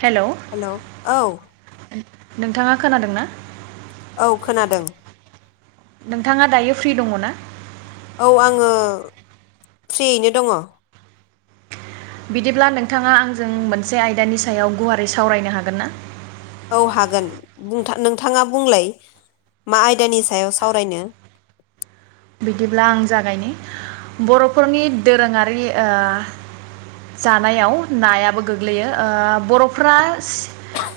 Hello hello औ नोंथाङा खोनादों ना? औ खोनादों। नोंथाङा दायो फ्रि दङ' ना? औ आङो फ्रियैनो दङ। बिदिब्ला नोंथाङा आंजों मोनसे आयदानि सायाव गुवारै सावरायनो हागोन ना? औ हागोन बुंथा -नोंथाङा बुंलाय मा आयदानि सायाव सावरायनो। बिदिब्ला आं जागायनि बर'फोरनि दोरोङारि ओह जानायाव नायाबो गोग्लैयो ओ बर'फ्रास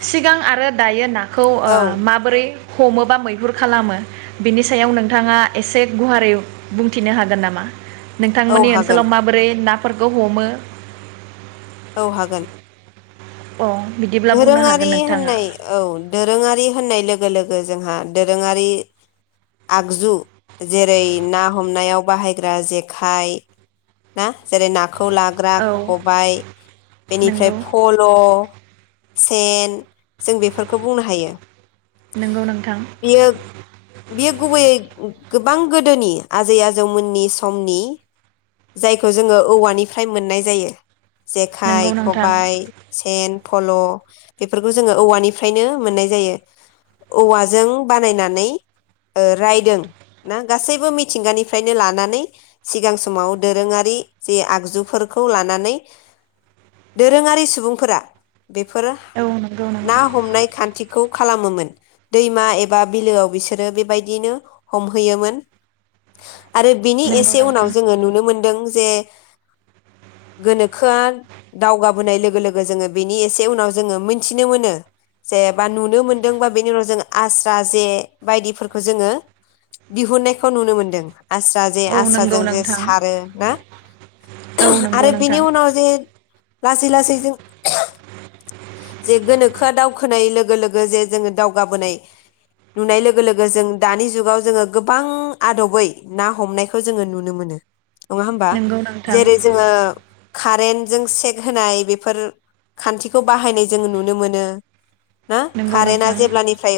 सिगां आरो दायो ना [unintelligible] ओ औ माबोरै हमो बा मैहुर खालामो बेनि सायाव नोंथाङा एसे गुहारै बुंथिनो हागोन नामा? औ नोंथांमोननि हागोन ओनसोलाव माबोरै ना [unintelligible] हमो औ हागोन। अ बिदिब्ला बुंनो दोरोङारि हागोन नोंथाङा होननाय औ दोरोङारि होननाय लोगो लोगो जोंहा दोरोङारि आगजु जेरै ना हमनायाव बाहायग्रा जेखाय ना जेरै [unintelligible] लाग्रा औ खबाय बेनिफ्राय नंगौ फल' सेन जों बेफोरखौ बुंनो हायो नंगौ नोंथां बियो -बियो गुबैयै गोबां गोदोनि आजै आजौमोननि समनि जायखौ जोङो औवानिफ्राय मोननाय जायो। जेखाइ, नंगौ नोंथां खबाय, सेन फल' बेफोरखौ जोङो औवानिफ्रायनो मोननाय जायो औवाजों बानायनानै रायदों ना गासैबो मिथिंगानिफ्रायनो लानानै सिगां समाव दोरोङारि जे आगजुफोरखौ लानानै दोरोङारि सुबुंफोरा बेफोरो औ नंगौ ना नोंथां हमनाय खान्थिखौ खालामोमोन दैमा एबा बिलोआव बिसोरो बेबायदिनो हमहैयोमोन। आरो बिनि नंगौ एसे उनाव नोंथां जोङो नुनो मोनदों जे गोनोखोआ दावगाबोनाय लोगो लोगो जोङो बेनि एसे उनाव जोङो मोनथिनो मोनो जे बा नुनो मोनदों बा बेनि उनाव जों आस्रा जे बायदिफोरखौ जोङो दिहुननायखौ नुनो मोनदों। आस्रा जे औ नंगौ आस्राजों जे नोंथां सारो ना औ नंगौ आरो बेनि नोंथां उनाव जे लासै लासै जों [unintelligible] जे गोनोखोआ दावखोनाय लोगो लोगो जे जोङो दावगाबोनाय नुनाय लोगो लोगो जों दानि जुगाव जोङो गोबां आदबै ना हमनायखौ जोङो नुनो मोनो। नङा होमबा नंगौ नोंथां जेरै जोङो कारेन्ट जों सेक होनाय बेफोर खान्थिखौ बाहायनाय। जों नुनो मोनो। ना नंगौ कारेन्टा नोंथां जेब्लानिफ्राय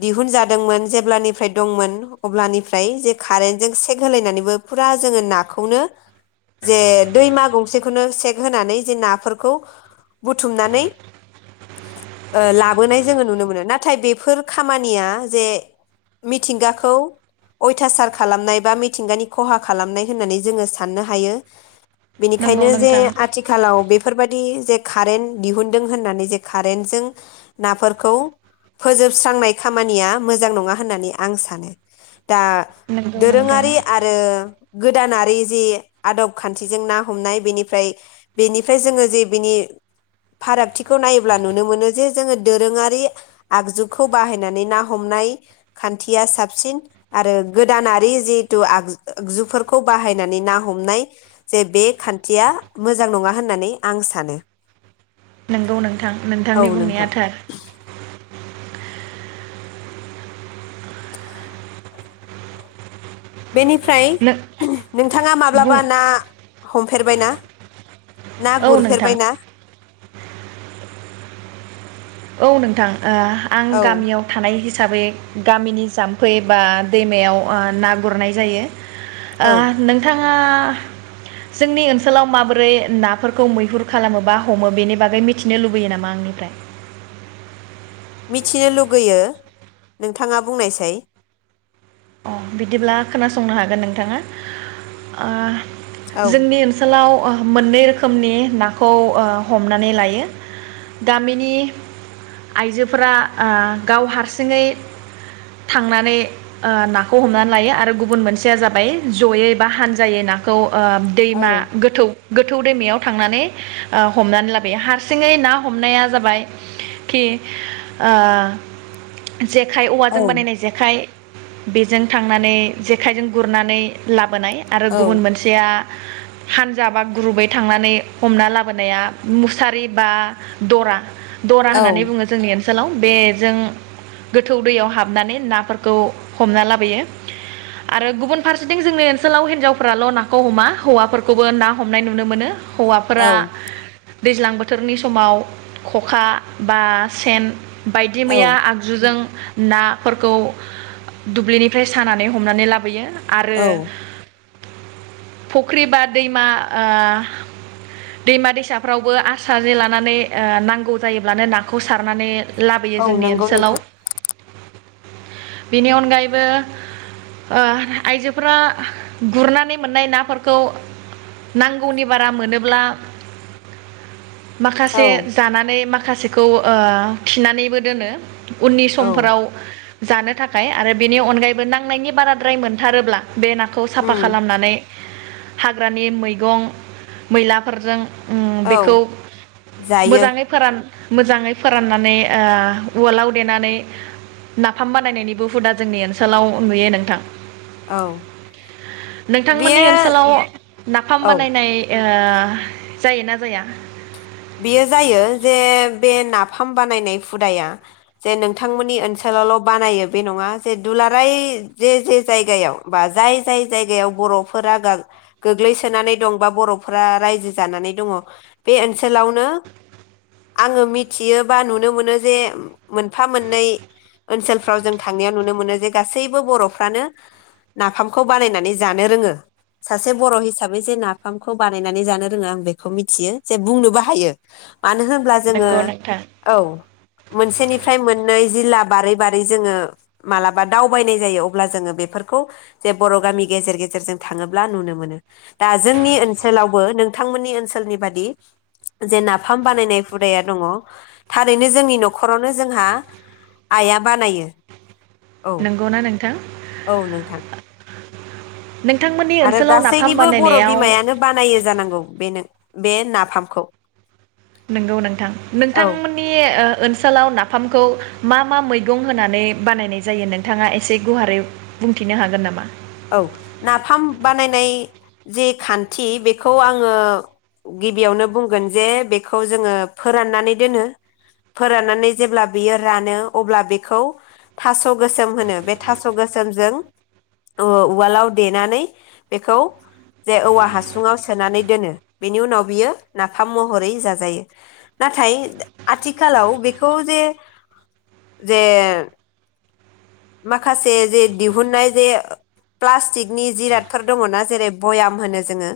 दिहुनजादोंमोन जेब्लानिफ्राय दंमोन अब्लानिफ्राय जे कारेन्टजों सेक होलायनानैबो फुरा जोङो नाखौनो जे दैमा गंसेखौनो सेक होनानै जे नाफोरखौ बुथुमनानै ओ लाबोनाय जोङो नुनो मोनो नाथाय बेफोर खामानिया जे मिथिंगाखौ अयथासार खालामनाय बा मिथिंगानि खहा खालामनाय होननानै जोङो साननो हायो। नंगौ बेनिखायनो जे नोंथां आथिखालाव बेफोरबायदि जे खारेन्ट दिहुन दों होननानै जे कारेन्ट जों नाफोरखौ फोजोबस्रांनाय खामानिया मोजां नङा होननानै आं सानो। दा नंगौ नोंथां दोरोङारि आरो गोदानारि जे आदब खान्थिजों ना हमनाय बेनिफ्राय बेनिफ्राय जोङो जे बिनि फारागथिखौ नायोब्ला नुनो मोनो जे जोङो दोरोङारि आगजुखौ बाहायनानै ना हमनाय खान्थिया साबसिन आरो गोदानारि जिहेथु आग आगजुफोरखौ बाहायनानै ना हमनाय जे बे खान्थिया मोजां नङा होननानै आं सानो। नोंगौ नोंथां औ नोंथांनि बुंनाया नोंथां थार। बेनिफ्राय नों नोंथाङा बुं माब्लाबा ना हमफेरबाय ना? ना औ नोंथां गुरफेरबायना? औ नोंथां। ओ आं औ गामियाव थानाय हि साबै गामिनि जाम्फै बा दैमायाव ओ ना गुरनाय जायो । औ ओ नोंथां ओ जोंनि ओनसोलाव माबोरै नाफोरखौ मैहुर खालामो बा हमो बेनि बागै मिथिनो लुबैयो नामा आंनिफ्राय? मिथिनो लुगैयो नोंथाङा बुंनायसाय अ बिदिब्ला खोनासंनो हागोन नोंथाङा आ औ जोंनि ओनसोलाव ओ मोननै रोखोमनि नाखौ ओ हमनानै लायो गामिनि आइजोफोरा ओ गाव हारसिङै थांनानै ओ ना खौ हमनानै लायो आरो गुबुन मोनसेया जाबाय जयै ओ औ दैमा गोथौ गोथौ दैमायाव थांनानै ओ हमनानै लाबोयो हारसिङै ना हमनाया जाबाय खि ओ जेखाइ औ औवाजों बानायनाय जेखाइ बेजों थांनानै जेखाइजों गुरनानै लाब बोनाय आरो औ गुबुन मोनसेया हानजा बा ग्रुबै थांनानै हमना लाबोनाया मुसारि बा द'रा द'रा होननानै औ बुङो जोंनि ओनस सोलाव बेजों गोथौ दैयाव हाबनानै नाफोरखौ हमना लाबोयो आरो गुबुन फारसेथिं जोंनि ओनसोलाव हिनजावफोराल' नाखौ हमा हौवाफोरखौबो ना हमनाय नुनो मोनो । हौवाफोरा औ दैज्लां बोथोरनि समाव ख'खा बा सेन बायदि मैया औ आगजुजों नाफोरखौ दुब्लिनिफ्राय सानानै हमनानै लाबोयो । आरो औ फुख्रि बा दैमा ओ दैमा दैसाफ्रावबो आस्रा जे लानानै ओ नांगौ जायोब्लानो नाखौ सारनानै लाबोयो औ जोंनि नंगौ ओनसोलाव नोंथां । बेनि अन गायैबो ओ आइजोफोरा गुरनानै मोननाय नाफोरखौ नांगौनि बारा मोनोब्ला औ माखासे जानानै माख खासेखौ ओ खिनानैबो दोनो । उननि औ समफोराव जानो थाखाय आरो बेनि अनगायैबो नांनायनि बाराद्राय मोनथारोब्ला बे नाखौ साफा उम खालामनानै हाग्रानि मैगं मैलाफोरजों ओम बेखौ औ जायो मोजाङै फोरान मोजाङै फोराननानै ओ उवालाव देनानै नाफाम बानायनायनिबो हुदा जोंनि ओनसोलाव नुयो नोंथां । औ नोंथांमोननि ओनसोलाव बेयो नाफाम औ बानायनाय ओ जायो ना जाया? बियो जायो जे बे नाफाम बानायनाय हुदाया जे नोंथांमोननि ओनसोलावल' बानायो बे नङा जे दुलाराय जे जे जायगायाव बा जाय जाय जायगायाव बर'फोरा गाग-गोग्लैसोनानै दं बा बर'फोरा रायजो जानानै दङ बे ओनसो सोलावनो आङो मिथियो बा नुनो मोनो जे मोनफा मोननै ओनसोलफ्राव जों थांनायाव नुनो मोनो जे गासैबो बर'फ्रानो नाफामखौ बानायनानै जानो रोङो सासे बर' हिसाबै जे नाफामखौ बानायनानै जानो रोङो आं बेखौ मिथियो जे बुंनोबो हायो । मानो होनब्ला जोङो नंगौ नोंथां औ मोनसेनिफ्राय मोननै जिल्ला बारै बारै जोङो मालाबा दावबायनाय जायो अब्ला जोङो बेफोरखौ जे बर' गामि गेजेर गेजेरजों थाङोब्ला नुनो मोनो दा जोंनि ओनसोलावबो नोंथांमोननि ओनसोलनि बादि जे नाफाम बानायनाय हुदाया दङ थारैनो जोंनि न'खरावनो जोंहा आइआ बानायो । नंगौना नोंथां? नोंथां नोंथांमोननि आरो ओनसोलाव नाफाम गासैनिबो बर' बानायनायाव बिमायानो बानायो जानांगौ बेनो। बे नाफामखौ। नंगौ नोंथां औ नोंथांमोननि ओ ओनसोलाव नाफामखौ मा मा मैगं होनानै बानायनाय जायो नोंथाङा एसे गुवारै बुंथिनो हागोन नामा? जि खान्थि बेखौ आङो गिबियावनो बुंगोन जे बेखौ जोङो फोराननानै दोनो फोराननानै जेब्ला बियो रानो अब्ला बेखौ थास' गोसोम होनो बे थास' गोसोमजों ओ उवालाव देनानै बेखौ जे औवा हासुङाव सोनानै दोनो बेनि उनाव बियो नाफाम महरै जाजायो नाथाय आथिखालाव बेखौ जे जे माखासे जे दिहुननाय जे प्लास्टिकनि जिरादफोर दङना जेरै भयाम होनो जोङो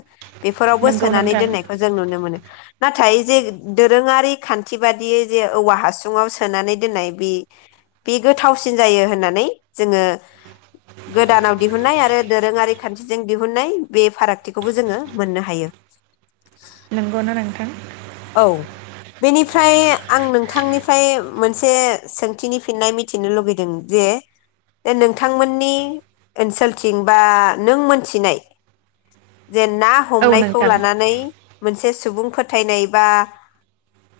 बेफोरावबो नंगौ सोनानै नोंथां दोननायखौ जों नुनो मोनो। नाथाय जे दोरोङारि खान्थि बादियै जे औवा हासुङाव सोनानै दोननाय बे बे गोथावसिन जायो होननानै जोङो गोदानाव आरो दोरोङारि खान्थिजों दिहुननाय बे फारागथिखौबो जोङो मोननो हायो। नंगौना नोंथां? औ बेनिफ्राय आं नोंथांनिफ्राय मोनसे सोंथिनि फिननाय मिथिनो लुगैदों जे नोंथांमोननि ओनसोलथिं बा नों मोनथिनाय जे ना औ हमनायखौ नोंथां लानानै मोनसे सुबुं फोथायनाय बा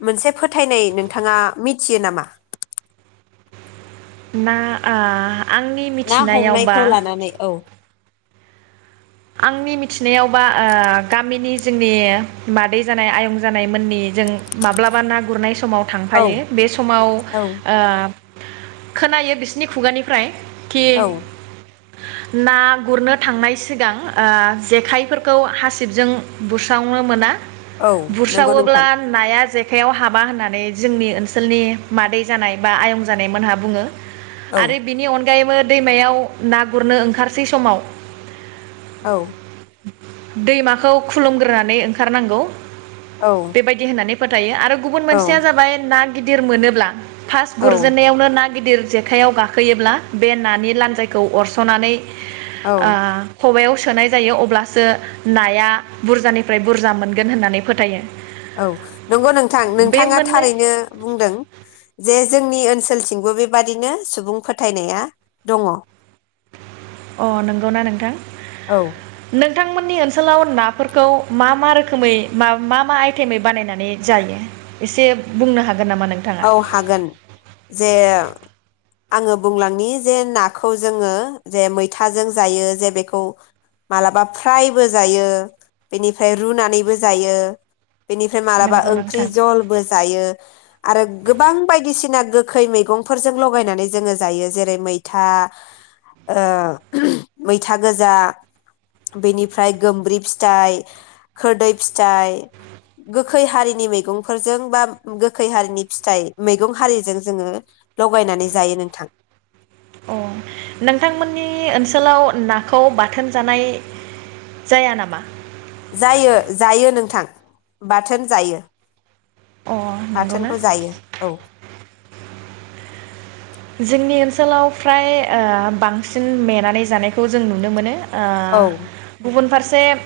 मोनसे फोथायनाय नोंथाङा मिथियो नामा? ना आ आंनि ना मिथिनायावबा हमनायखौ लानानै औ। आंनि मिथिनायावबा ओ गामिनि जोंनि मादै जानाय आयं जानायमोननि जों माब्लाबा ना गुरनाय सम समाव औ थांफायो बे समाव औ ओ खोनायो बिसिनि खुगानिफ्राय खि औ ना गुरनो थांनाय सिगां ओ जेखाइफोरखौ हासिबजों बुस्रावनो मोना औ नंगौ बुस्रावोब्ला नोंथां नाया जे आखाइायाव हाबा होननानै जोंनि ओनसोलनि मादै जानाय बा आयं जानायमोनहा बुङो। औ आरो बिनि अन यैबो दैमायाव ना गुरनो ओंखारसै समाव औ। दैमाखौ खुलुमग्रोनानै ओंखारनांगौ। औ बेबायदि होननानै फोथायो आरो गुबुन औ मोनसेया जाबाय ना गिदिर मोनोब्ला। फास औ गुरजेननायावनो ना गिदिर जेखाइायाव गाखोयोब्ला बे नानि लान्जायखौ अरसनानै औ आ खबाइयाव सोनाय जायो अब्लासो नाया बुरजानिफ्राय बुरजा मोनगोन होननानै फोथायो। औ नंगौ नोंथां बे नोंथाङा मोननै थारैनो बुंदों जे जोंनि ओनसोलथिंबो बेबादिनो सुबुं फोथायनाया दङ। अ नंगौना नोंथां औ नोंथांमोननि ओ नसोलाव नाफोरखौ मा मा रोखोमै मा मा आइटेमै बानायनानै जायो एसे बुंनो हागोन नामा नोंथाङा औ हागोन जे आङो बुंलांनि जे नाखौ जोङो जे मैथाजों जायो जे बेखौ मालाबा फ्रायबो जायो बेनिफ्राय रुनानैबो जायो। बेनिफ्राय मालाबा नंगौ ओंख्रि नोंथां जलबो जायो। आरो गोबां बायदिसिना गोखै मैगंफोरजों लगायनानै जोङो जायो जेरै मैथा ओ मैथा गोजा बेनिफ्राय गोमब्रि फिथाइ खोरदै फिथाइ गोखै हारिनि मैगंफोरजों बा गो खैहारिनि फिथाइ मैगं हारिजों जोङो लगायनानै जायो नोंथां। अ नोंथांमोननि ओनसोलाव नाखौ बाथोन जानाय जाया नामा? जायो जायो नोंथां बाथोन जायो। अ नंगौना बाथोनखौ जायो औ। जोंनि ओनसोलाव फ्राय ओ बांसिन नेेनानै जानायखौ जों नुनो मोनो। ओ औ गुबुन फारसे से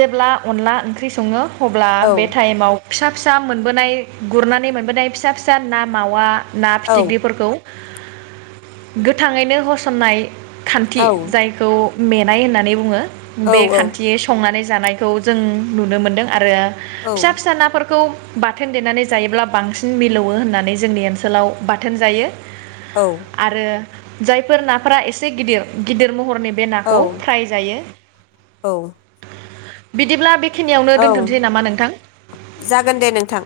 जेब्ला अनला ओंख्रि सङो। अब्ला औ बे टाइमाव फिसा फिसा मोनबोनाय गुरनानै मोनबोनाय फिसा फिसा ना मावा। ना औ फिथिख्रिफोरखौ। गोथाङैनो होसननाय खान्थि औ जायखौ मेनाय होननानै बुङो। बे औ औ खान्थि संनानै जानायखौ जों नुनो मोनदों आरो फिसा फिसा नाफोरखौ बाथोन देनानै जायोब्ला बांसिन मिलौवो होननानै जोंनि ओनसोलाव बाथोन जायो। औ आरो जायफोर नाफोरा एसे गिदिर गिदिर म हरनि बे नाखौ औ फ्राय जायो। औ बिदिब्ला बे बे खिनियावनो औ दोनथ'नोसै नामा नोंथां? जागोन दे नोंथां